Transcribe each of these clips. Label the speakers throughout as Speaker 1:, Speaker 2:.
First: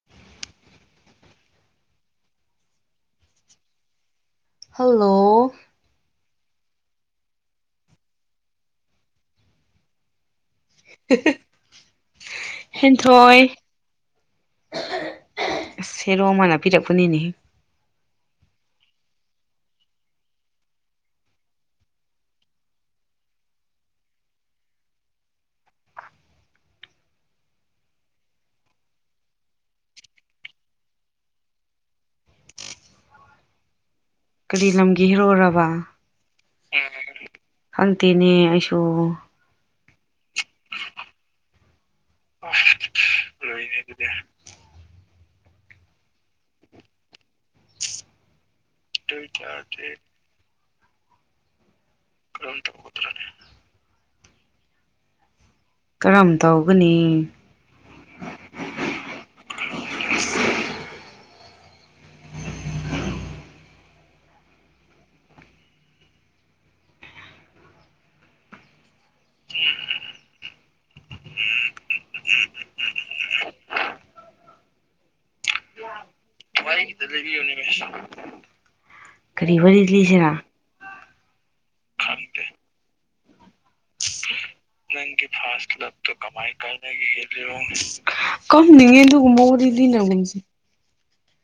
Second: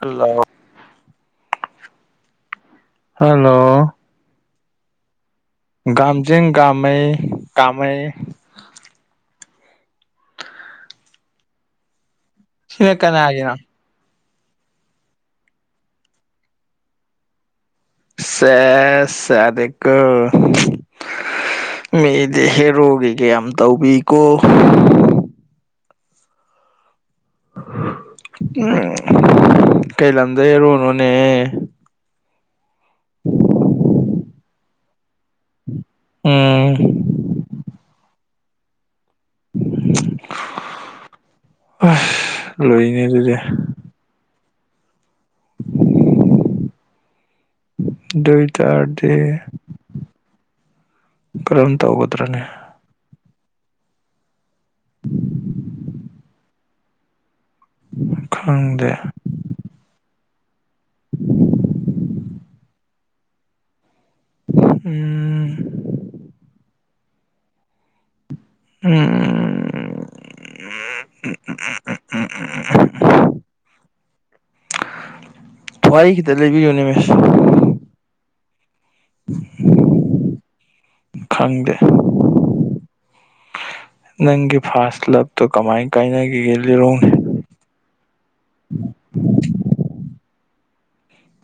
Speaker 1: ꯍꯂꫭ hello
Speaker 2: hello
Speaker 1: ꯒꯥꯝꯖ‌ꯦꯡ ꯒꯃꯩ ꯀꯃꯩ ꯁꯤꯅ
Speaker 2: ꯍꯦꯟꯊꯣꯏ
Speaker 1: ꯀꯅꯥꯒꯤꯅꯣ
Speaker 2: ꯑꯁ ꯁꯦꯔꯣ ꯑꯃꯅ ꯄꯤꯔꯛꯄꯅꯤꯅꯦ
Speaker 1: ꯁꯦꯁ ꯌꯗꯦꯀꯣ ꯃꯤꯗꯤ ꯍꯦꯔꯣꯒ ꯀꯌꯥꯝ ꯇꯧꯕꯤꯀꯣ ꯎꯝ ꯀꯩ ꯂꯝꯗꯩ ꯍ‌ꯦꯔꫭꯅꫭꯅ‌ꯦ [unintelligible]
Speaker 2: ꯀꯔꯤ ꯂꯝꯒꯤ ꯍꯤꯔꯣꯏꯔꯕ
Speaker 1: ꯎꯝ
Speaker 2: ꯈꯪꯗꯦꯅꯦ ꯑꯩꯁꯨ
Speaker 1: ꯑꯁ ꯂꯣꯏꯅꯦ ꯑꯗꯨꯗꯤ
Speaker 2: [unintelligible]
Speaker 1: [unintelligible] ꯗꯨꯏ ꯇꯔꯗꯤ ꯀꯔꯝ ꯇꯧꯒꯗ꯭ꯔꯥꯅꯦ [unintelligible]
Speaker 2: ꯀꯔꯝ ꯇꯧꯒꯅꯤ
Speaker 1: ꯈꯪꯗꯦ [inaudible] ꯎꯝ [unintelligible] ꯎꯝ ꯎꯝ ꯋꯥꯔꯤ ꯈꯤꯇ ꯂꯤꯕꯤꯌꯨꯅ‌ꯦ ꯃꯤꯁ
Speaker 2: ꯀꯔꯤ ꯋꯥꯔꯤ ꯂꯤꯁꯤꯔ
Speaker 1: ꯈꯪꯗꯦ ꯅꯪꯒꯤ ꯐꯥꯔꯁ ꯂꯞꯇꯣ ꯀꯃꯥꯏ ꯀꯥꯏꯅꯈꯤꯒꯦ ꯂꯤꯔꯣꯡꯅꯤ
Speaker 2: ꯀꯞꯅꯤꯉꯦ ꯑꯗꯨꯒꯨꯝꯕꯥ ꯋꯥꯔꯤ ꯂꯤꯅꯒꯨꯟꯁꯦ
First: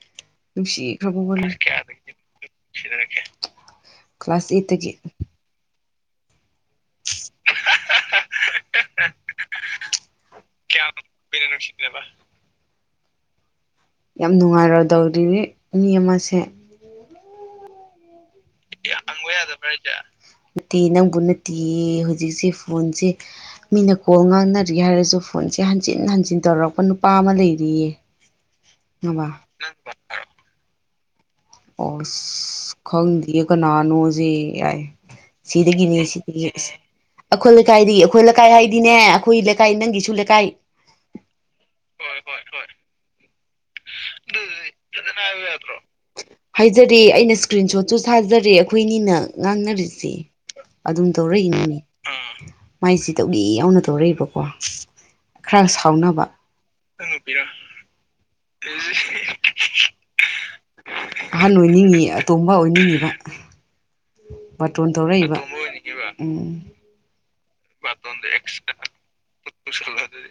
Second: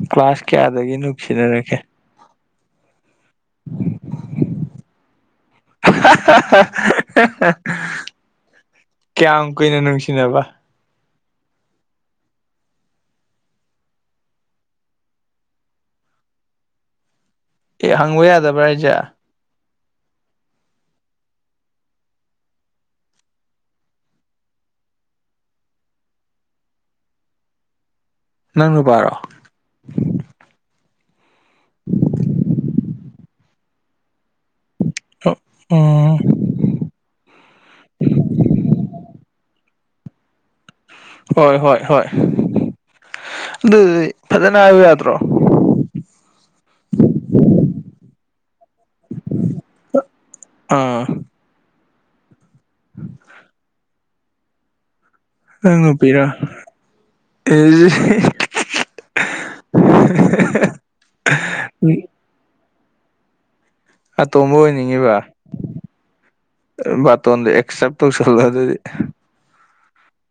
Speaker 1: ꯀ꯭ꯂꯥꯁ
Speaker 2: ꯁꯤ
Speaker 1: ꯀꯌꯥꯗꯒꯤ
Speaker 2: ꯈꯕꯕꯣ ꯀ
Speaker 1: ꯅꯨꯡꯁꯤꯅꯔꯛꯀꯦ
Speaker 2: ꯀ꯭ꯂꯥꯁ ꯑꯩꯠꯇꯒꯤ
Speaker 1: [unintelligible] ꯀꯌꯥꯝ ꯀꯨꯏꯅ ꯅꯨꯡꯁꯤꯅꯕ
Speaker 2: ꯀꯌꯥꯝ ꯀꯨꯏꯅꯥ ꯅꯨꯡꯁꯤꯗ꯭ꯔꯦꯕꯥ ꯌꯥꯝ ꯅꯨꯡꯉꯥꯏꯔꯗꯧꯔꯤꯕ ꯃꯤ ꯑꯃꯁꯦ
Speaker 1: ꯑꯦ ꯍꯪꯕ ꯌꯥꯗꯕ꯭ꯔꯥ ꯍꯥꯏꯁꯦ
Speaker 2: ꯅꯠꯇꯦ ꯅꯪꯕꯨ ꯅꯠꯇꯦ ꯍꯧꯖꯤꯛꯁꯦ ꯐꯣꯟꯁꯦ ꯃꯤꯅ ꯀꯣꯜ ꯉꯥꯡꯅꯔꯤ ꯌꯦ ꯍꯥꯏꯔꯁꯨ ꯐꯣꯟꯁꯦ ꯍꯟꯖꯤꯟ ꯍꯟꯖꯤꯟ ꯇꯧꯔꯛꯄ ꯅꯨꯄꯥ ꯑꯃ ꯂꯩꯔꯤꯌꯦ
Speaker 1: [unintelligible]
Speaker 2: ꯑ
Speaker 1: ꯅꯨꯄꯥꯔꯣ
Speaker 2: ꯋꯥ [unintelligible] ꯑꯣꯁ ꯈꯪ ꯗꯤꯌꯦ ꯀꯅꯥꯅꯣꯖꯦ ꯌꯥꯏ ꯁꯤꯗꯒꯤꯅꯦ
Speaker 1: ꯎꯝ
Speaker 2: ꯁꯤꯗꯒꯤꯁꯦ ꯑꯩꯈꯣꯏ ꯂꯩꯀꯥꯏꯗꯒꯤ ꯑꯩꯈꯣꯏ ꯂꯩꯀꯥꯏ ꯍꯥꯏꯗꯤꯅꯦ ꯑꯩꯈꯣꯏ ꯂꯩꯀꯥꯏ ꯅꯪꯒꯤꯁꯨ ꯂꯩꯀꯥꯏ
Speaker 1: ꯍꯣꯏ ꯍꯣꯏ ꯍꯣꯏ ꯑꯗꯨꯗꯤ ꯐꯖꯅ ꯍꯥꯏꯕ ꯌꯥꯗ꯭ꯔꯣ
Speaker 2: ꯍꯥꯏꯖꯔꯤꯦ ꯑꯩꯅ ꯏꯁꯀ꯭ꯔꯤꯟ ꯁꯣꯠꯁꯨ ꯁꯥꯖꯔꯦ ꯑꯩꯈꯣꯏꯅꯤꯅ ꯉꯥꯡꯅꯔꯤꯁꯦ ꯑꯗꯨꯝ
Speaker 1: ꯑꯥ
Speaker 2: ꯇꯧꯔꯛꯏꯅꯤꯅꯦ ꯃꯥꯏꯁꯤ ꯇꯧꯒꯦ ꯌꯥꯎꯅ ꯇꯧꯔꯛꯏꯕꯀꯣ ꯈꯔ
Speaker 1: ꯅꯪꯉꯄꯤꯔ
Speaker 2: ꯁꯥꯎꯅꯕ ꯐ [unintelligible] ꯑꯍꯟ ꯑꯣꯏꯅꯤꯡꯉꯤ ꯑꯇꯣꯝꯕ ꯑꯣꯏꯅꯤꯡꯉꯤꯕ
Speaker 1: ꯑꯇꯣꯝꯕ
Speaker 2: ꯕꯥꯔꯇꯣꯟ
Speaker 1: ꯑꯣꯏꯅꯤꯡꯉꯤꯕ
Speaker 2: ꯇꯧꯔꯛꯏꯕ
Speaker 1: ꯕꯥꯇꯣꯟꯗ
Speaker 2: ꯣꯟꯗ ꯑꯦꯛꯁꯇ꯭ꯔꯁꯗꯤ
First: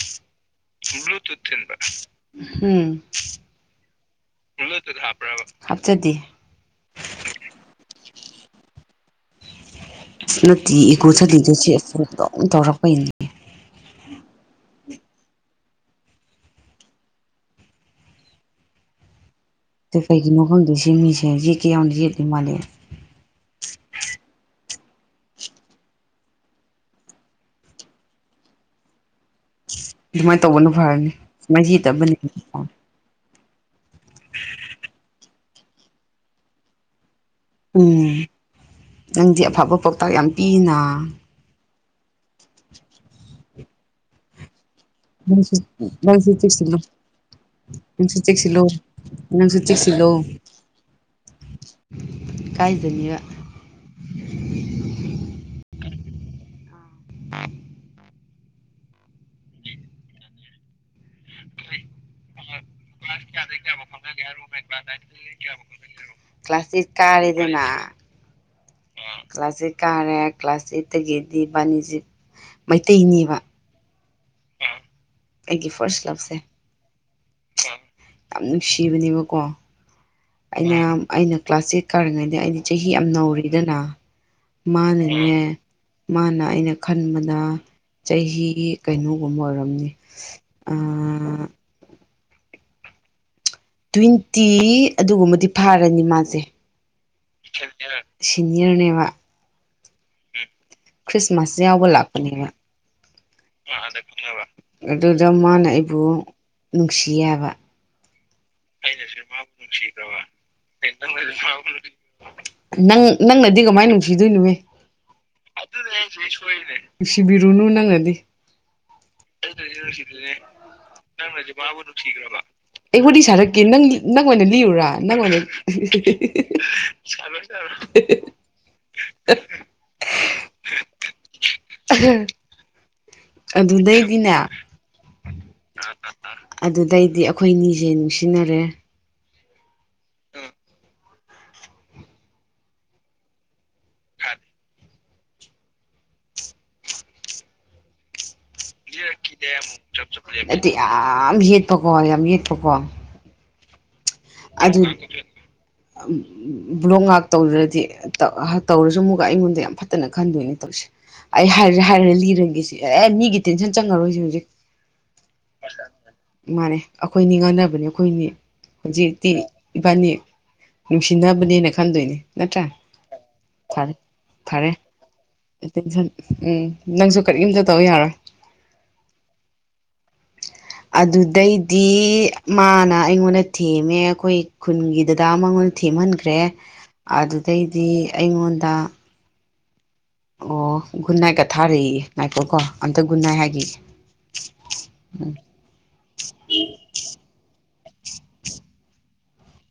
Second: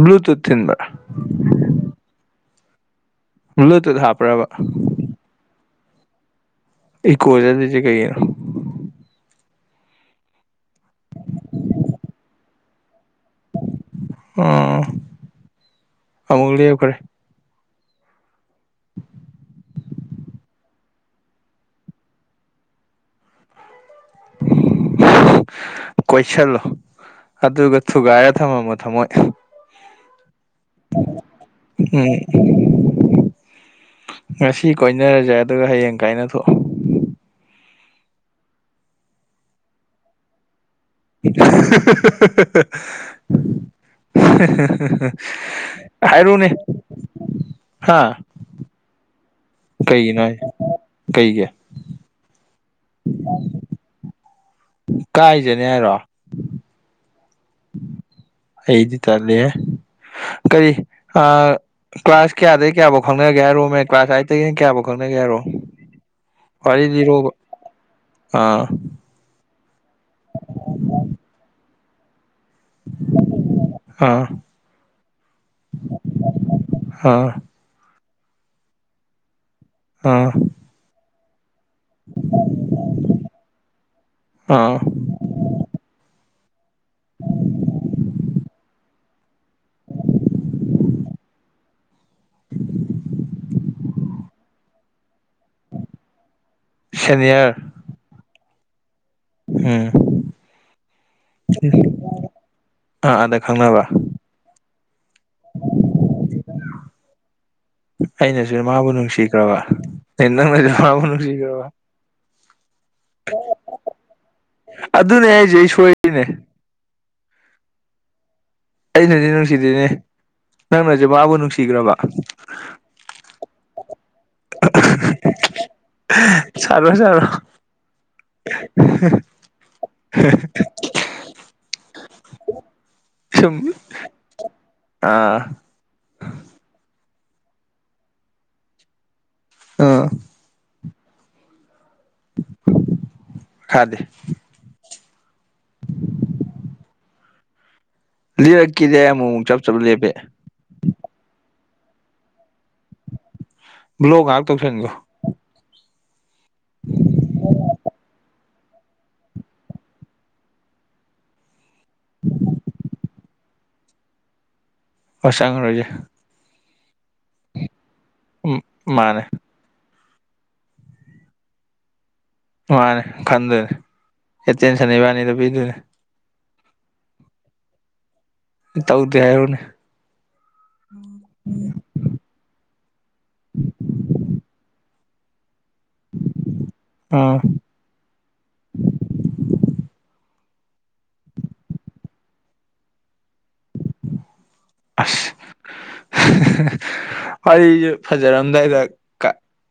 Speaker 1: ꯕ꯭ꯂꯨ ꯇꯨꯊ ꯊꯤꯟꯕꯔ
Speaker 2: ꯍꯨꯝ
Speaker 1: ꯂꯇ ꯊ ꯍꯥꯄ꯭ꯔꯕ
Speaker 2: ꯍꯥꯞꯆꯗꯦ
Speaker 1: ꯏꯀꯣ ꯆ꯬ꯂꯤꯁꯦ ꯀꯩꯒꯤꯅꯣ
Speaker 2: ꯑ ꯅꯠꯇꯤ ꯏꯒꯨ ꯁꯗꯤꯒ ꯁꯦꯠ ꯑꯗꯨꯝ ꯇꯧꯔꯛꯄꯩꯅꯦ
Speaker 1: ꯎꯝ ꯑꯃꯨꯛ ꯂꯦꯞꯈ꯭ꯔꯦ
Speaker 2: ꯑꯗ ꯀꯩꯒꯤꯅꯣ ꯈꯪꯗꯣꯏ ꯁꯤ ꯃꯤꯁꯦ ꯌꯦꯛꯀꯦ ꯌꯥꯝꯅ ꯌꯦꯛꯇꯦ ꯃꯥꯜꯂꯦ
Speaker 1: ꯎ [unintelligible] ꯀꯣꯏꯁꯤꯜꯂꯣ ꯑꯗꯨꯒ ꯊꯨꯒꯥꯏꯔ ꯊꯝꯃꯃꯣ ꯊꯃꯣꯏ
Speaker 2: ꯑꯗꯨꯃꯥꯏꯅ ꯇꯧꯕꯅ ꯐꯔꯅꯤ ꯁꯨꯃꯥꯏ ꯍꯗꯕꯅꯤ
Speaker 1: ꯎꯝ ꯉꯁꯤ ꯀꯣꯏꯅꯔꯁꯦ ꯑꯗꯨꯒ ꯍꯌꯦꯡ ꯀꯥꯏꯅ ꯊꯣꯛ
Speaker 2: ꯎꯝ ꯅꯪꯗꯤ ꯑꯐꯕ ꯄꯥꯎꯇꯥꯛ ꯌꯥꯝ ꯄꯤꯅ ꯅꯪꯁꯨ
Speaker 1: [inaudible]
Speaker 2: ꯅꯪꯁꯨ
Speaker 1: ꯍꯥꯏꯔꯨꯅꯦ ꯍꯥꯥ
Speaker 2: ꯆꯦꯛꯁꯤꯂꯣ ꯅꯪ ꯆ ꯎꯆꯦꯛꯁꯤꯂꯣ
Speaker 1: ꯍꯥꯏꯁꯦ ꯀꯩꯒꯤ
Speaker 2: ꯀꯥꯏꯖꯅꯤꯡꯕ
Speaker 1: ꯀꯥꯏꯖꯅꯦ ꯍꯥꯏꯔꯣ ꯑꯩꯗꯤ ꯇꯦ ꯀꯔꯤ ꯀ꯭ꯂꯥꯁ ꯀꯌꯥꯗꯒꯤꯩ ꯀꯌꯥꯐꯥꯎ ꯈꯪꯅꯒꯦ ꯍꯥꯏꯔꯨꯣꯃꯦ ꯀ꯭ꯂꯥꯁ ꯑꯒꯤꯅ ꯀꯌꯥꯐꯥꯎ ꯈꯪꯅꯒꯦ ꯍꯥꯏꯔꯣ
Speaker 2: ꯀ꯭ꯂꯥꯁ ꯑꯩꯠ
Speaker 1: ꯋꯥꯔꯤꯗꯤꯔꯣꯕ
Speaker 2: ꯀꯥꯔꯦꯗꯅ
Speaker 1: ꯑꯥ
Speaker 2: ꯀ꯭ꯂꯥꯁ ꯑꯩꯠ ꯀꯥꯔꯦ ꯀ꯭ꯂꯥꯁ ꯑꯩꯠꯇꯒꯤꯗꯤ ꯕꯥꯅꯤꯁꯤ ꯃꯩꯇꯩꯅꯦꯕ
Speaker 1: ꯑꯥ
Speaker 2: ꯑꯩꯒꯤ ꯐꯥꯔꯁ ꯂꯞꯁꯦ
Speaker 1: ꯑꯥ
Speaker 2: ꯌꯥꯝ ꯅꯨꯡꯁꯤꯕꯅꯦꯕꯀꯣ
Speaker 1: ꯑꯥ
Speaker 2: ꯑꯩꯅ ꯑꯩꯅ ꯀ꯭ꯂꯥꯁꯤꯛ ꯀꯔꯤꯉꯩꯗꯤ ꯑꯩꯗꯤ ꯆꯍꯤ ꯌꯥꯝ ꯅꯧꯔꯤꯗꯅ
Speaker 1: ꯑꯥ
Speaker 2: ꯃꯥꯅꯅꯦ ꯃꯥꯅ ꯑꯩꯅ ꯈꯟꯕꯗ ꯆꯍꯤ ꯀꯩꯅꯣꯒꯨꯝꯕ ꯑꯣꯏꯔꯝꯅꯤ ꯑ ꯏꯜꯇꯤ ꯑꯗꯨꯒꯨꯝꯕꯗꯤ ꯐꯥꯔꯅꯤ ꯃꯥꯁꯦ
Speaker 1: ꯁꯅꯤꯌꯔ
Speaker 2: ꯁꯤꯅꯤꯌꯔꯅꯦꯕ
Speaker 1: ꯍꯥꯝ
Speaker 2: ꯈ꯭ꯔꯤꯁꯃꯥꯁ ꯌꯥꯎꯕ ꯂꯥꯛꯄꯅꯦꯕ
Speaker 1: ꯑ ꯑꯦ
Speaker 2: ꯑꯗꯨꯗ ꯃꯥꯅ ꯑꯩꯕꯨ ꯅꯨꯡꯁꯤ ꯌꯥꯕ
Speaker 1: ꯑꯩꯅꯁꯨ ꯃꯥꯕꯨ ꯅꯨꯡꯁꯤꯈ꯭ꯔꯕ ꯑ ꯅꯪꯅꯁꯨ ꯃꯥꯕꯨ ꯅꯨꯡꯁꯤꯈ꯭ꯔꯕ
Speaker 2: [inaudible] ꯅꯪꯅꯗꯤ ꯀꯃꯥꯏꯅ ꯅꯨꯡꯁꯤꯗꯣꯏꯅꯣꯅꯦ
Speaker 1: ꯑꯗꯨꯅꯦ ꯑꯩꯁꯦ ꯑꯩ ꯁꯣꯏꯔꯤꯅꯦ
Speaker 2: ꯁꯤꯕꯤꯔꯨꯅꯨ ꯅꯪꯉꯗꯤ
Speaker 1: ꯑꯩꯅꯗꯤ ꯅꯨꯡꯁꯤꯗꯣꯏꯅꯦ ꯅꯪꯅꯁꯦ ꯃꯥꯕꯨ ꯅꯨꯡꯁꯤꯈ꯭ꯔꯕ
Speaker 2: ꯑꯩꯕꯨꯗꯤ ꯁꯥꯔꯛꯀꯦ ꯅꯪ ꯅꯪ ꯑꯣꯏꯅ ꯂꯤꯔꯨꯔꯥ ꯅꯪ ꯑꯣꯏꯅ
Speaker 1: ꯁꯥꯔꯣ ꯁꯥꯔꯣ
Speaker 2: [unintelligible]
Speaker 1: [unintelligible] ꯁꯨꯝ
Speaker 2: ꯑꯗꯨꯗꯩꯗꯤꯅꯦ
Speaker 1: ꯑꯥ
Speaker 2: ꯑꯗꯨꯗꯩꯗꯤ ꯑꯩꯈꯣꯏꯅꯤꯁꯦ ꯅꯨꯡꯁꯤꯅꯔꯦ
Speaker 1: ꯑ ꯊ ꯂꯤꯔꯛꯀꯤꯗꯦ ꯑꯩ ꯑꯃꯨꯛ ꯑꯃꯨꯛ ꯆꯞ ꯆꯞ ꯂꯦꯞꯄꯦ
Speaker 2: ꯅꯗꯤ ꯌꯥꯝ ꯌꯦꯠꯄꯀꯣ ꯌꯥꯝ ꯌꯦꯠꯄꯀꯣ
Speaker 1: ꯕ꯭ꯂꯣ ꯉꯥꯏꯍꯥꯛ ꯇꯧꯁꯟꯒꯣ
Speaker 2: ꯎ ꯕ꯭ꯂꯣꯡ ꯉꯥꯛ ꯇꯧꯗ꯭ꯔꯗꯤ ꯇꯧꯔꯁꯨ ꯑꯃꯨꯛꯒ ꯑꯩꯉꯣꯟꯗ ꯌꯥꯝ ꯐꯠꯇꯅ ꯈꯟꯗꯣꯏꯅꯦ ꯇꯧꯔꯤꯁꯦ ꯑꯩ ꯍꯥꯏꯔꯦ ꯍꯥꯏꯔꯦ ꯂꯤꯔꯒꯦꯁꯤ ꯑꯦ ꯃꯤꯒꯤ ꯇꯦꯟꯁꯟ ꯆꯪꯉꯔꯣꯏꯁꯤ ꯍꯧꯖꯤꯛ
Speaker 1: ꯋꯥꯁꯪ ꯔꯣꯖꯦ
Speaker 2: ꯃꯥꯅꯦ ꯑꯩꯈꯣꯏꯅꯤ ꯉꯥꯡꯅꯕꯅꯤ ꯑꯩꯈꯣꯏꯅꯤ
Speaker 1: ꯎꯝ
Speaker 2: ꯍꯧꯖꯤꯛ
Speaker 1: ꯃꯥꯅꯦ
Speaker 2: ꯏꯕꯥꯅꯤ ꯅꯨꯡꯁꯤꯅꯕꯅꯦꯅ ꯈꯟꯗꯣꯏꯅꯦ ꯅꯠꯇ꯭ꯔ
Speaker 1: ꯃꯥꯅꯦ ꯈꯟꯗꯣꯏꯅꯦ
Speaker 2: ꯐꯔꯦ ꯐꯔꯦ
Speaker 1: ꯑꯦꯇꯦꯟꯁꯟ ꯏꯕꯥꯅꯤꯗ ꯄꯤꯗꯣꯏꯅꯦ
Speaker 2: ꯇꯟ ꯎꯝ ꯅꯪꯁꯨ ꯀꯔꯤꯝꯇꯠꯇꯧꯕ ꯌꯥꯔꯣꯏ
Speaker 1: ꯇꯧꯗꯦ ꯍꯥꯏꯔꯣꯅꯦ
Speaker 2: ꯑꯗꯨꯗꯩꯗꯤ ꯃꯥꯅ ꯑꯩꯉꯣꯟꯗ ꯊꯦꯝꯃꯦ ꯑꯩꯈꯣꯏ ꯈꯨꯟꯒꯤꯗꯗꯥ ꯃꯉꯣꯟ ꯊꯦꯝꯍꯟꯈ꯭ꯔꯦ
Speaker 1: ꯑꯥ
Speaker 2: ꯑꯗꯨꯗꯩꯗꯤ ꯑꯩꯉꯣꯟꯗ ꯑꯣ ꯒꯨꯟꯅꯥꯏꯀ ꯊꯥꯔꯛꯏꯦ ꯅꯥꯏꯀꯣ ꯀꯣ ꯑꯝꯇ ꯒꯟꯅꯥꯏ ꯍꯥꯏꯦ
Speaker 1: ꯑꯁ ꯑꯩꯁꯦ ꯐꯖꯔꯝꯗꯥꯏꯗ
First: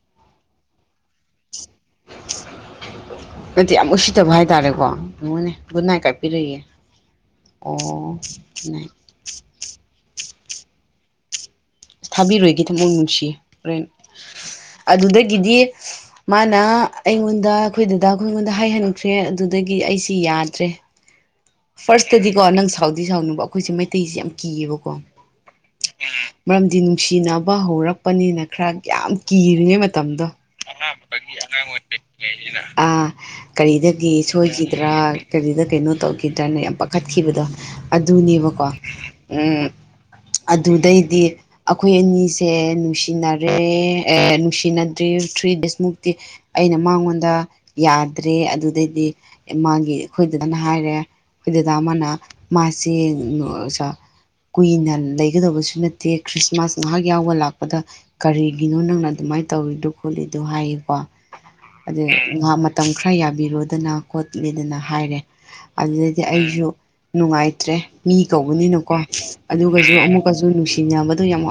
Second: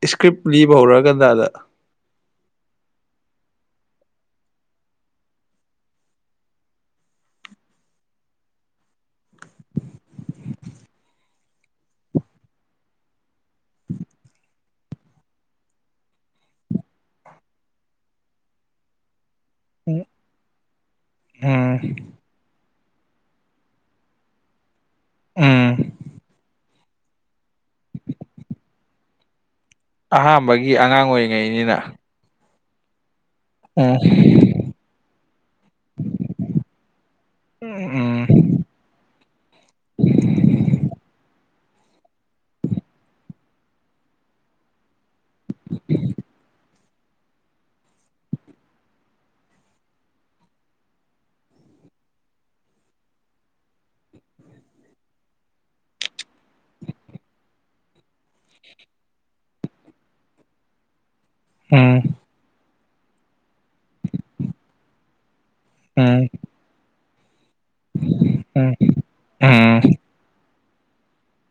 Speaker 1: ꯏꯁꯀ꯭ꯔꯤꯞ ꯂꯤꯕ ꯍꯧꯔ ꯀꯥꯟꯗꯥꯗ
Speaker 2: ꯅꯠꯇ ꯌꯥꯝ ꯎꯁꯤꯗꯕ ꯍꯥꯏꯇꯥꯔꯦꯀꯣꯉꯅꯦ ꯒꯟꯅꯥꯏ ꯀꯥꯏꯄꯤꯔꯛꯏꯌꯦꯦ ꯑꯣ ꯊꯥꯕꯤꯔꯣꯏꯒꯤꯦ ꯊꯃꯣꯏ ꯅꯨꯡꯁꯤ ꯍꯣꯔꯦꯟ ꯑꯗꯨꯗꯒꯤꯗꯤ ꯃꯥꯅ ꯑꯩꯉꯣꯟꯗ ꯑꯩꯈꯣꯏ ꯗꯗꯥ ꯑꯩꯈꯣꯏ ꯑꯩꯉꯣꯟꯗ ꯍꯥꯏꯍꯟꯈ꯭ꯔꯦ ꯑꯗꯨꯗꯒꯤ
Speaker 1: ꯎꯝ
Speaker 2: ꯑꯩꯁꯤ ꯌꯥꯗ꯭ꯔꯦ
Speaker 1: ꯎꯝ
Speaker 2: ꯐꯥꯔꯁꯇꯗꯤꯀꯣ ꯅꯪ ꯁꯥꯎꯗꯤ ꯁꯥꯎꯅꯕ ꯑꯩꯈꯣꯏꯁꯦ ꯃꯩꯇꯩꯁꯦ ꯌꯥꯝ ꯀꯤꯌꯦꯕꯀꯣ
Speaker 1: ꯑ
Speaker 2: ꯃꯔꯝꯗꯤ ꯅꯨꯡꯁꯤꯅꯕ ꯍꯧꯔꯛꯄꯅꯤꯅ ꯈꯔ ꯌꯥꯝ ꯀꯤꯔꯤꯉꯩ ꯃꯇꯝ
Speaker 1: ꯑꯍꯥꯥꯟꯕꯒꯤ ꯑꯉꯥꯡ ꯑꯣꯏꯔꯤꯉꯩꯅꯤꯅ
Speaker 2: ꯑ
Speaker 1: ꯎꯝ
Speaker 2: ꯀꯔꯤꯗꯒꯤ ꯁꯣꯏꯈꯤꯗ꯭ꯔꯥ ꯀꯔꯤꯗ ꯀꯩꯅꯣ ꯇꯧ ꯇꯔꯅ ꯌꯥꯝ ꯄꯥꯈꯠꯈꯤꯕꯗꯣ
Speaker 1: ꯎꯝ
Speaker 2: ꯑꯗꯨꯅꯦꯕꯀꯣ ꯑꯗꯨꯗꯩꯗꯤ ꯑꯩꯈꯣꯏ ꯑꯅꯤꯁꯦ ꯅꯨꯡꯁꯤꯅꯔꯦ ꯅꯨꯡꯁꯤꯅ ꯭ ꯊ꯭ꯔꯤ ꯗꯦꯖꯃꯨꯛꯇꯤ ꯑꯩꯅ ꯃꯉꯣꯟꯗ ꯌꯥꯗ꯭ꯔꯦ ꯑꯗꯨꯗꯩꯗꯤ ꯃꯥꯒꯤ ꯑꯩꯈꯣꯏꯗꯨꯗꯅ ꯍꯥꯏꯔꯦ ꯑꯩꯈꯣꯏꯗ ꯇꯥꯃꯅ ꯃꯥꯁꯦ ꯀꯨꯏꯅ ꯂꯩꯒꯗꯕꯁꯨ ꯅꯠꯇꯦ ꯈ꯭ꯔꯤꯁꯃꯥꯁ ꯉꯥꯏꯍꯥꯛ ꯌꯥꯎꯕ ꯂꯥꯛꯄꯗ ꯀꯔꯤꯒꯤꯅꯣ ꯅꯪꯅ ꯑꯗꯨꯃꯥꯏꯅ ꯇꯧꯔꯤꯗꯣ ꯈꯣꯠꯂꯤꯗꯣ ꯍꯥꯏꯌꯦꯀꯣ
Speaker 1: ꯎꯝ
Speaker 2: ꯑꯗꯨꯗ ꯉꯍꯥꯛ ꯃꯇꯝ ꯈꯔ ꯌꯥꯕꯤꯔꯣꯗꯅ ꯈꯣꯠꯂꯤꯗꯅ ꯍꯥꯏꯔꯦ ꯑꯗꯨꯗꯗꯤ
Speaker 1: ꯎꯝ
Speaker 2: ꯑꯩꯁꯨ ꯅꯨꯡꯉꯥꯏꯇ꯭ꯔꯦ ꯃꯤ
Speaker 1: ꯎꯝ
Speaker 2: ꯀꯧꯕꯅꯤꯅꯀꯣ
Speaker 1: ꯎꯝ
Speaker 2: ꯑꯗꯨꯒꯁꯨ ꯑꯃꯨꯛ ꯀꯁꯨ ꯅꯨꯡꯁꯤꯅꯕꯗꯨ ꯌꯥꯝ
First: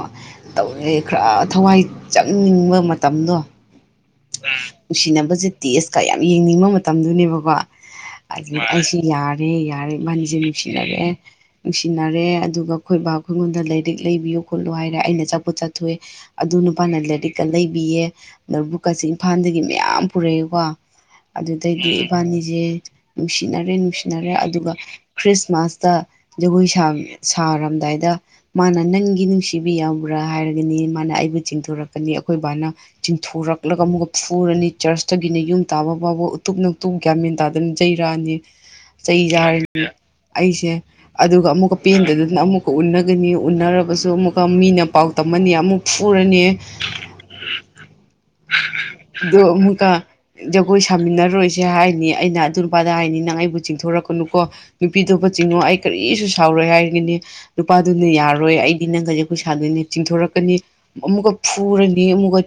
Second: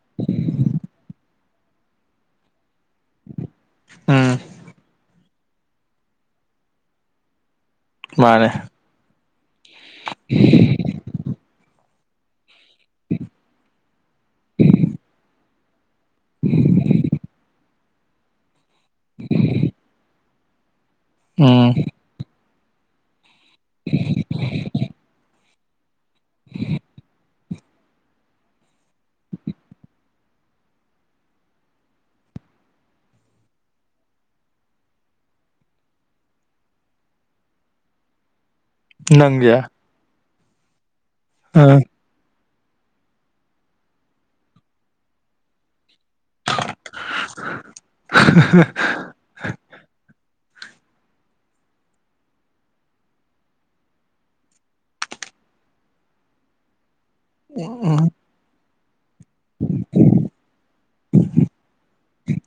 Speaker 2: ꯇꯧꯔꯦ ꯈꯔ ꯊꯋꯥꯏ ꯆꯪꯅꯤꯡꯕ ꯃꯇꯝꯗꯣ
Speaker 1: ꯎꯝ
Speaker 2: ꯅꯨꯡꯁꯤꯅꯕꯁꯦ ꯇꯦꯁꯀ ꯌꯥꯝ ꯌꯦꯡꯅꯤꯡꯕ ꯃꯇꯝꯗꯨꯅꯦꯕꯀꯣ
Speaker 1: ꯃꯥꯅꯦ
Speaker 2: ꯑꯗꯨ ꯑꯩꯁꯤ ꯌꯥꯔꯦ ꯌꯥꯔꯦ ꯃꯅꯤꯁꯦ ꯅꯨꯡꯁꯤꯅꯔꯑꯦ ꯅꯨꯡꯁꯤꯅꯔꯦ ꯑꯗꯨꯒ ꯑꯩꯈꯣꯏꯕꯥ ꯑꯩꯉꯣꯟꯗ ꯂꯥꯏꯔꯤꯛ ꯂꯩꯕꯤꯌꯨ ꯈꯣꯠꯂꯨ ꯍꯥꯏꯔꯦ ꯑꯩꯅ ꯆꯠꯄ ꯆꯠ ꯊꯣꯛꯑꯦ ꯑꯗꯨ ꯅꯨꯄꯥꯅ ꯂꯥꯏꯔꯤꯛꯀ ꯂꯩꯕꯤꯌꯦ ꯑ ꯕꯨꯛꯀꯁꯦ ꯏꯝꯐꯥꯜꯗꯒꯤ ꯃꯌꯥꯝ ꯄꯨꯔꯛꯑꯦꯀꯣ
Speaker 1: ꯎꯝ
Speaker 2: ꯑꯗꯨꯗꯩꯗꯤ ꯏꯕꯥꯅꯤꯁꯦ ꯅꯨꯡꯁꯤꯅꯔꯦ ꯁꯤꯟꯅꯔꯦ ꯑꯗꯨꯒ ꯈ꯭ꯔꯤꯁꯃꯥꯁꯇ ꯖꯒꯣꯏ ꯁꯥꯔꯝꯗꯥꯏꯗ ꯃꯥꯅ ꯅꯪꯒꯤ ꯅꯨꯡꯁꯤꯕ ꯌꯥꯎꯕ꯭ꯔꯥ ꯍꯥꯏꯔꯒꯅꯤ ꯃꯥꯅ ꯑꯩꯕꯨ ꯆꯤꯡꯊꯣꯔꯛꯀꯅꯤ ꯑꯩꯈꯣꯏꯕꯥꯅ ꯆꯤꯡꯊꯣꯔꯛꯂꯒ ꯑꯃꯨꯛꯀ ꯐꯨꯔꯅꯤ ꯆꯔꯁꯇꯒꯤꯅ ꯌꯨꯝ ꯇꯥꯕ ꯐꯥꯎꯕ ꯎꯇꯨꯞ ꯅꯇꯨꯞ ꯒ꯭ꯌꯥꯃꯦꯟ ꯇꯥꯗꯅ ꯌꯩꯔꯛꯑꯅꯤ ꯆꯩ
Speaker 1: ꯅꯪꯒꯤ
Speaker 2: ꯌꯥꯔꯤꯅꯤ ꯑꯩꯁꯦ ꯑꯗꯨꯒ ꯑꯃꯨꯛꯀ
Speaker 1: ꯑ
Speaker 2: ꯄꯦꯟꯗꯗꯅ ꯑꯃꯨꯛ ꯀ ꯎꯅꯒꯅꯤ ꯎꯟꯅꯔꯕꯁꯨ ꯑꯃꯨꯛꯀ ꯃꯤꯅ ꯄꯥꯎ ꯇꯝꯃꯟꯅꯤ ꯑꯃꯨꯛ ꯐꯨꯔꯅꯤ
Speaker 1: [unintelligible]
Speaker 2: ꯑ ꯑꯃꯨꯛꯀ ꯖꯒꯣꯏ ꯁꯥꯃꯤꯟꯅꯔꯣꯏꯁꯦ ꯍꯥꯏꯅꯤ ꯑꯩꯅ ꯑꯗꯨ ꯅꯨꯄꯥꯗ ꯍꯥꯏꯅꯤ ꯅꯪ ꯑꯩꯕꯨ ꯆꯤꯡꯊꯣꯔꯛꯀꯅꯨꯀꯣ ꯅꯨꯄꯤꯗꯣꯕꯨ ꯆꯤꯡꯉꯣ ꯑꯩ ꯀꯔꯤꯁꯨ ꯁꯥꯎꯔꯣꯏ ꯍꯥꯏꯔꯒꯅꯤ ꯅꯨꯄꯥꯗꯨꯅ ꯌꯥꯔꯣꯏ ꯑꯩꯗꯤ ꯅꯪ ꯈ ꯑꯩꯈꯣꯏ ꯁꯥꯥꯟꯗꯣꯏꯅꯦ ꯆꯤꯡꯊꯣꯔꯛꯀꯅꯤ ꯑꯃꯨꯛꯀ ꯐꯨꯔꯅꯤ ꯑꯃꯨꯛꯀ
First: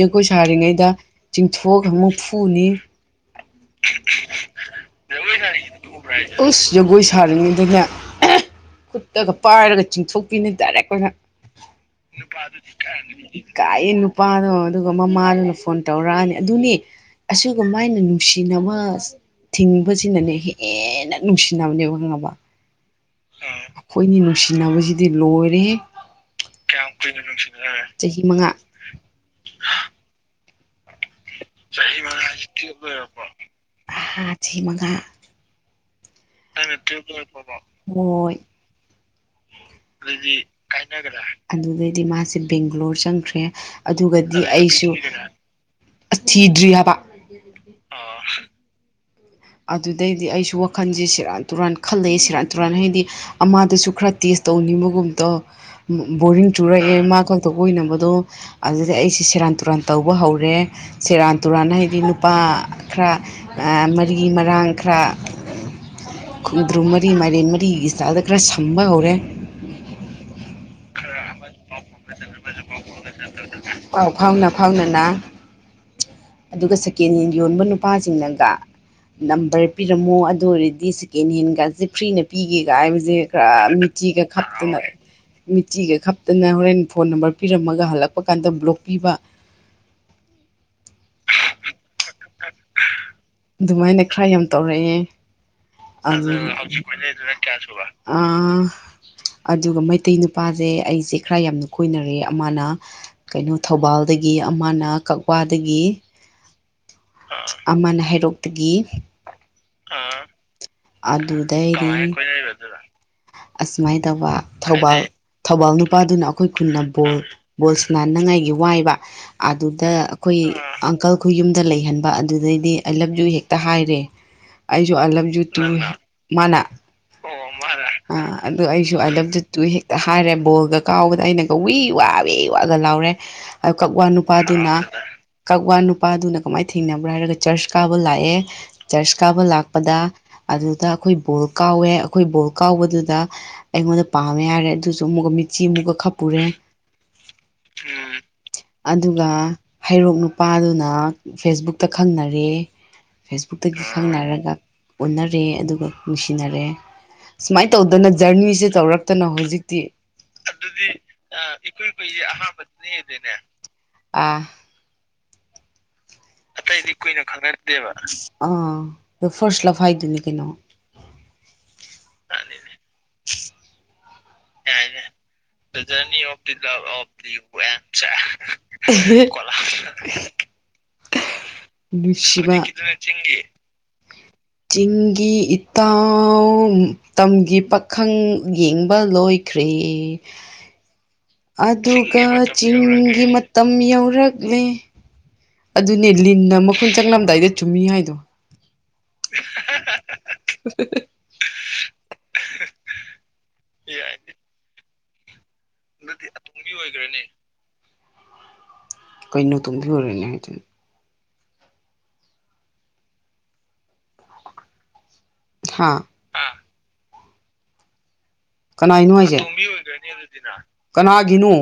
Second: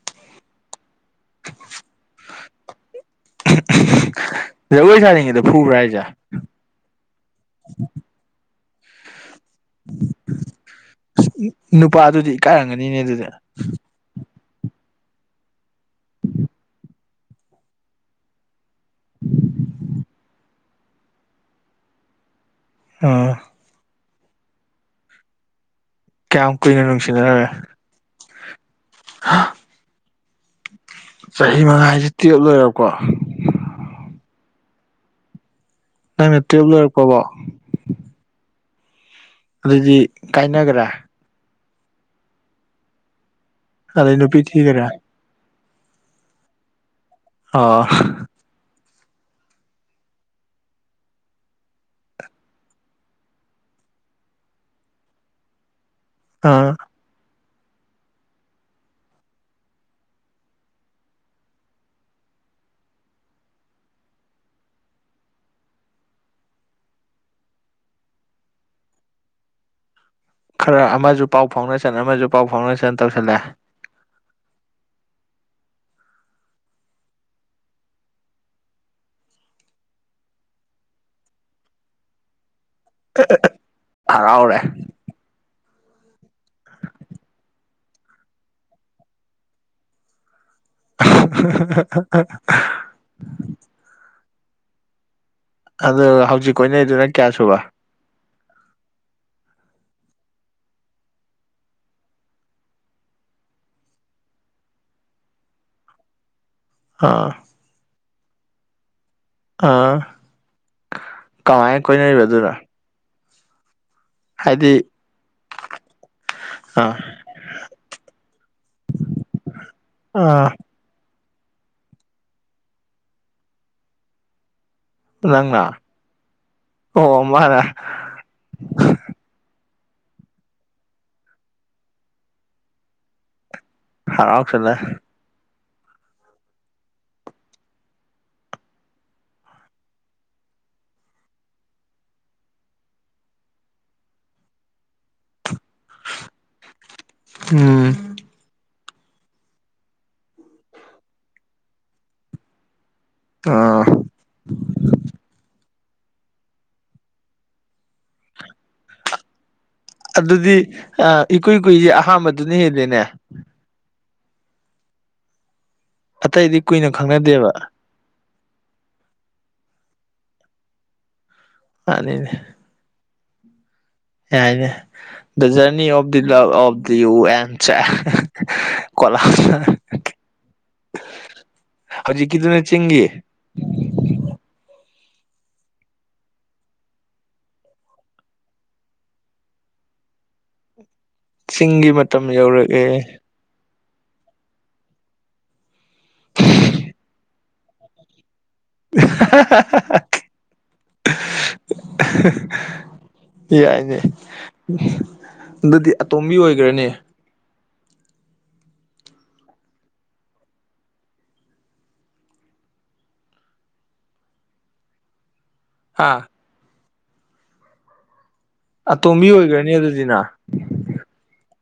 Speaker 2: ꯖꯒꯣꯏ ꯁꯥꯔꯤꯉꯩꯗ ꯆꯤꯡꯊꯣꯛ ꯃꯐꯨꯅꯤ
Speaker 1: ꯧꯣꯏ ꯁꯥꯗꯣ ꯐꯨꯕ ꯔ ꯍꯥꯏꯖꯥ
Speaker 2: ꯑꯁ ꯖꯒꯣꯏ ꯁꯥꯔꯤꯉꯩꯗꯅꯦ ꯈꯨꯠꯇꯒ ꯄꯥꯏꯔꯒ ꯆꯤꯡꯊꯣꯛꯄꯤꯅꯤ ꯇꯔꯦ ꯑꯩꯈꯣꯏꯅ
Speaker 1: ꯅꯨꯄꯥꯗꯨꯗꯤ ꯏꯀꯥꯏꯔꯝꯒꯅꯤꯅꯦ ꯑꯗꯨꯗꯤ
Speaker 2: ꯀꯥꯏ ꯅꯨꯄꯥꯅꯣ ꯑꯗꯨꯒ ꯃꯃꯥꯗꯨꯅ ꯐꯣꯟ ꯇꯧꯔꯛꯑꯅꯤ ꯑꯗꯨꯅꯤ ꯑꯁꯤꯒꯨꯝꯕ ꯑꯅ ꯅꯨꯡꯁꯤꯅꯕ ꯊꯤꯡꯕꯁꯤꯅꯅꯦ ꯍꯦꯛ ꯍꯦꯟꯅ ꯅꯨꯡꯁꯤꯅꯕꯅꯦꯕꯪꯅꯕ
Speaker 1: ꯑꯥ
Speaker 2: ꯑꯩꯈꯣꯏꯅꯤ ꯅꯨꯡꯁꯤꯅꯕꯁꯤꯗꯤ ꯂꯣꯏꯔꯦ ꯀꯌꯥꯝ ꯀꯨꯏꯅ ꯅꯨꯡꯁꯤꯦ ꯆꯍꯤ ꯃꯉꯥ
Speaker 1: ꯑ ꯆꯍꯤ ꯃꯉꯥ ꯍꯥꯏꯁꯦ ꯇꯨꯌꯦꯞ ꯂꯣꯏꯔꯕꯀꯣ
Speaker 2: ꯍꯥꯥ ꯁꯤ ꯃꯉꯥ
Speaker 1: ꯑꯩꯅ ꯇ꯭ꯔꯦꯞ ꯂꯣꯏꯔꯛꯄꯕꯣ
Speaker 2: ꯍꯣꯏ
Speaker 1: ꯑꯗꯨꯗꯤ ꯀꯥꯏꯅꯒꯔꯦ
Speaker 2: ꯑꯗꯨꯩꯗꯤ ꯃꯥꯁꯦ ꯕꯦꯡꯒ꯭ꯂꯣꯔ ꯆꯪꯈ꯭ꯔꯦ
Speaker 1: ꯑꯗꯩ ꯅꯨꯄꯤ
Speaker 2: ꯑꯗꯨꯒꯗꯤ ꯑꯩꯁꯨ
Speaker 1: ꯊꯤꯈ꯭ꯔꯦ
Speaker 2: ꯊꯤꯗ꯭ꯔꯤ ꯍꯥꯏꯕ
Speaker 1: ꯑꯣꯥ
Speaker 2: ꯑꯗꯨꯗꯩꯗꯤ ꯑꯩꯁꯨ ꯋꯥꯈꯟꯁꯦ ꯁꯤꯔꯥꯟ ꯇꯨꯔꯥꯟ ꯈꯜꯂꯑꯦ ꯁꯤꯔꯥꯟ ꯇꯨꯔꯥꯟ ꯍꯥꯏꯗꯤ ꯑꯃꯗꯁꯨ ꯈꯔ ꯇꯦꯁ ꯇꯧꯅꯤꯡꯕꯒꯨꯝꯕꯗꯣ ꯕꯣꯔꯤꯡ
Speaker 1: ꯑ
Speaker 2: ꯆꯨꯔꯛꯑꯦ ꯃꯥ ꯈ ꯇꯏꯕꯗꯣ ꯑꯗꯨꯗ ꯑꯩꯁꯤꯦ ꯁꯦꯔꯥꯟ ꯇꯨꯔꯥꯟ ꯇꯧꯕ ꯍꯧꯔꯦ ꯁꯦꯔꯥꯟ ꯇꯨꯔꯥꯟ ꯍꯥꯏꯗꯤ ꯅꯨꯄꯥ ꯈꯔ ꯃꯔꯤ ꯃꯔꯥꯡ ꯈꯔ ꯈꯣꯡꯗ꯭ꯔꯨ ꯃꯔꯤ ꯃꯥꯏꯔꯦꯟ ꯃꯔꯤꯒꯤꯆꯥꯗ ꯈꯔ ꯁꯝꯕ ꯍꯧꯔꯦ
Speaker 1: ꯈꯔ ꯑꯃꯁꯨ ꯄꯥꯎ ꯐꯥꯎꯗꯦꯁꯟ ꯑꯃꯁꯨ ꯄꯥꯎ ꯐꯥꯎꯟꯗꯦꯁꯟ ꯇꯧꯁꯜꯂꯛꯑꯦ
Speaker 2: ꯄꯥꯎ ꯐꯥꯎꯅ ꯐꯥꯎꯅꯅ ꯑꯗꯨꯒ ꯁꯦꯀꯦꯟ ꯍꯦꯟ ꯌꯣꯟꯕ ꯅꯨꯄꯥꯁꯤꯡꯅꯒ ꯅꯝꯕꯔ ꯄꯤꯔꯝꯃꯣ ꯑꯗꯨ ꯑꯣꯏꯔꯗꯤ ꯁꯦꯀꯦꯟ ꯍꯦꯟꯒꯥꯁꯦ ꯐ꯭ꯔꯤꯅ ꯄꯤꯒꯦꯒ ꯍꯥꯏꯕꯁꯦ ꯈꯔ ꯃꯤꯆꯤꯒ
Speaker 1: ꯍꯔꯥꯎꯔꯦ
Speaker 2: ꯈꯛꯇꯅ ꯃꯤꯆꯤꯒ ꯈꯛꯇꯅ ꯍꯣꯔꯦꯟ ꯐꯣꯟ ꯅꯝꯕꯔ ꯄꯤꯔꯝꯃꯒ ꯍꯜꯂꯛꯄ ꯀꯥꯟꯗ ꯕ꯭ꯂꯣꯛ ꯄꯤꯕ
Speaker 1: [unintelligible]
Speaker 2: ꯑꯗꯨꯃꯥꯏꯅ ꯈꯔ ꯌꯥꯝ ꯇꯧꯔꯛꯑꯦ
Speaker 1: ꯑꯗꯨ
Speaker 2: ꯑꯗꯨꯒ
Speaker 1: ꯍꯧꯖꯤꯛ ꯑꯣꯏꯅꯗꯨꯅ ꯀꯌꯥ ꯁꯨꯕ
Speaker 2: ꯑꯥ ꯑꯗꯨꯒ ꯃꯩꯇꯩ ꯅꯨꯄꯥꯁꯦ ꯑꯩꯁꯦ ꯈꯔ ꯌꯥꯝꯅ ꯀꯣꯏꯅꯔꯦ ꯑꯃꯅ ꯀꯩꯅꯣ ꯊꯧꯕꯥꯜꯗꯒꯤ ꯑꯃꯅ ꯀꯛꯋꯥꯗꯒꯤ
Speaker 1: ꯑꯥ
Speaker 2: ꯑꯃꯅ ꯍꯩꯔꯣꯛꯇꯒꯤ ꯑ
Speaker 1: ꯑꯥ
Speaker 2: ꯑꯗꯨꯗ
Speaker 1: ꯀꯃꯥꯏꯅ
Speaker 2: [unintelligible]
Speaker 1: ꯀꯣꯏꯅꯔꯤꯕ ꯑꯗꯨꯅ
Speaker 2: ꯑꯁꯨꯃꯥꯏꯅ ꯇꯧꯕ
Speaker 1: ꯍꯥꯏꯗꯤ
Speaker 2: ꯊꯧꯕꯥꯜ ꯊꯧꯕꯥꯜ ꯅꯨꯄꯥꯗꯨꯅ ꯑꯩꯈꯣꯏ ꯈꯨꯟꯅ
Speaker 1: ꯑꯥ
Speaker 2: ꯕꯣꯜ ꯕꯣꯜꯁ ꯅꯉꯥꯏꯒꯤ ꯋꯥꯏꯕ ꯑꯗꯨꯗ ꯑꯩꯈꯣꯏ
Speaker 1: ꯑꯥ
Speaker 2: ꯑꯪꯀꯜ ꯈꯣꯏ ꯌꯨꯝꯗ ꯂꯩꯍꯟꯕ ꯑꯗꯨꯗꯩꯗꯤ ꯑꯩꯂꯞꯁꯨꯨ ꯍꯦꯛꯇ ꯍꯥꯏꯔꯦ ꯑꯩꯁꯨ ꯑꯥꯏ ꯂꯕ ꯌꯨꯇꯨ
Speaker 1: ꯅꯪꯅ
Speaker 2: ꯃꯥꯅ
Speaker 1: ꯑꯣ ꯃꯥꯅ
Speaker 2: ꯑꯗꯨ ꯑꯩꯁꯨ ꯑꯥꯏ ꯂ ꯇꯨ ꯍꯦꯛꯇ ꯍꯥꯏꯔꯦ ꯕꯣꯜꯒ ꯀꯥꯎꯕꯗ ꯑꯩꯅ ꯀꯧꯋꯏ ꯋꯥ ꯋꯏ ꯋꯥꯒ ꯂꯥꯎꯔꯦ ꯀꯛꯋꯥ ꯅꯨꯄꯥꯗꯨꯅ
Speaker 1: ꯍꯔꯥꯎꯁꯜꯂꯦ
Speaker 2: ꯀꯛꯋꯥ ꯅꯨꯄꯥꯗꯨꯅ ꯀꯃꯥꯏꯅ ꯊꯦꯡꯅꯕ꯭ꯔꯥ ꯍꯥꯏꯔꯒ ꯆꯔꯆ ꯀꯥꯕ ꯂꯥꯛꯑꯦ ꯆꯔꯆ ꯀꯥꯕ ꯂꯥꯛꯄꯗ ꯑꯗꯨꯗ ꯑꯩꯈꯣꯏ ꯕꯣꯜ ꯀꯥꯎꯋꯦ ꯑꯩꯈꯣꯏ ꯕꯣꯜ ꯀꯥꯎꯕꯗꯨꯗ ꯑꯩꯉꯣꯟꯗ ꯄꯥꯝꯃꯦ ꯌꯥꯔꯦ ꯑꯗꯨꯁꯨ ꯑꯃꯨꯛꯀ ꯃꯤꯆꯤ ꯑꯃꯨꯛꯀ ꯄꯨꯔꯦ
Speaker 1: ꯎꯝ
Speaker 2: ꯑꯗꯨꯒ ꯍꯩꯔꯣꯛ ꯅꯨꯄꯥꯗꯨꯅ ꯐꯦꯁꯕꯨꯛꯇ ꯈꯪꯅꯔꯦ
Speaker 1: ꯑꯥ
Speaker 2: ꯐꯦꯁꯕꯨꯛꯇꯒꯤ ꯈꯪꯅꯔꯒ ꯑꯣꯟꯅꯔꯦ ꯑꯗꯨꯒ ꯅꯨꯡꯁꯤꯅꯔꯦ ꯁꯨꯃꯥꯏꯅ ꯇꯧꯗꯅ ꯖꯔꯅꯤꯁꯦ ꯇꯧꯔꯛꯇꯅ ꯍꯧꯖꯤꯛꯇꯤ
Speaker 1: ꯑꯗꯨꯗꯤ ꯏꯀꯨꯏ ꯀꯨꯏꯁꯦ ꯑꯍꯥꯟꯕꯗꯨꯅ ꯍꯦꯜꯂꯤꯅꯦ
Speaker 2: ꯑꯥ
Speaker 1: ꯀꯨꯏꯅ
Speaker 2: ꯑꯇꯩꯗꯤ ꯀꯨꯏ [unintelligible]
Speaker 1: ꯈꯪꯅꯗꯦꯕ
Speaker 2: ꯕ ꯑ ꯐꯥꯔꯁ ꯂ ꯍꯥꯏꯗꯨꯅꯤ ꯀꯩꯅꯣ
Speaker 1: ꯑꯅꯤꯅꯦ ꯌꯥꯏꯅꯦ the journey of the love of ꯑꯣ ꯗ ꯌꯨꯑꯦꯟ [unintelligible] ꯍꯧꯖꯤ
Speaker 2: ꯅꯨꯡꯁꯤꯕ
Speaker 1: ꯀꯤꯗꯨꯅꯦ ꯆꯤꯡꯒꯦ
Speaker 2: ꯆꯤꯡꯒꯤ ꯏꯇꯥꯎ ꯇꯝꯒꯤ ꯄꯥꯈꯪ ꯌꯦꯡꯕ ꯂꯣꯏ [unintelligible]
Speaker 1: [unintelligible]
Speaker 2: ꯑꯗꯨꯒ
Speaker 1: ꯃꯇꯝ ꯌꯧꯔꯛꯑꯦ
Speaker 2: ꯆꯤꯒꯤ ꯃ ꯇꯝ ꯌꯧꯔꯛꯂꯦ ꯑꯗꯨꯅꯦ ꯂꯤꯟꯅ ꯃꯈꯨꯟ ꯆꯪꯂꯝꯗꯥꯏꯗ ꯆꯨꯝꯃꯤ ꯍꯥꯏꯗꯣ
Speaker 1: [unintelligible] ꯌꯥꯏꯅꯦ ꯑꯗꯨꯗꯤ ꯑꯇꯣꯝꯕꯤ ꯑꯣꯏꯈ꯭ꯔꯅꯦ
Speaker 2: ꯀꯩꯅꯣ ꯇꯨꯝꯕꯤꯨꯔꯅꯦ ꯍꯥꯏꯗꯨꯅꯤ ꯍꯥ
Speaker 1: ꯍꯥ
Speaker 2: ꯀꯅꯥꯏꯅꯣ
Speaker 1: ꯑꯇꯣꯝꯕꯤ
Speaker 2: ꯍꯥꯏꯁꯦ
Speaker 1: ꯑꯣꯏꯈ꯭ꯔꯅꯤ ꯑꯗꯨꯗꯤꯅ
Speaker 2: ꯀꯅꯥꯒꯤꯅꯣ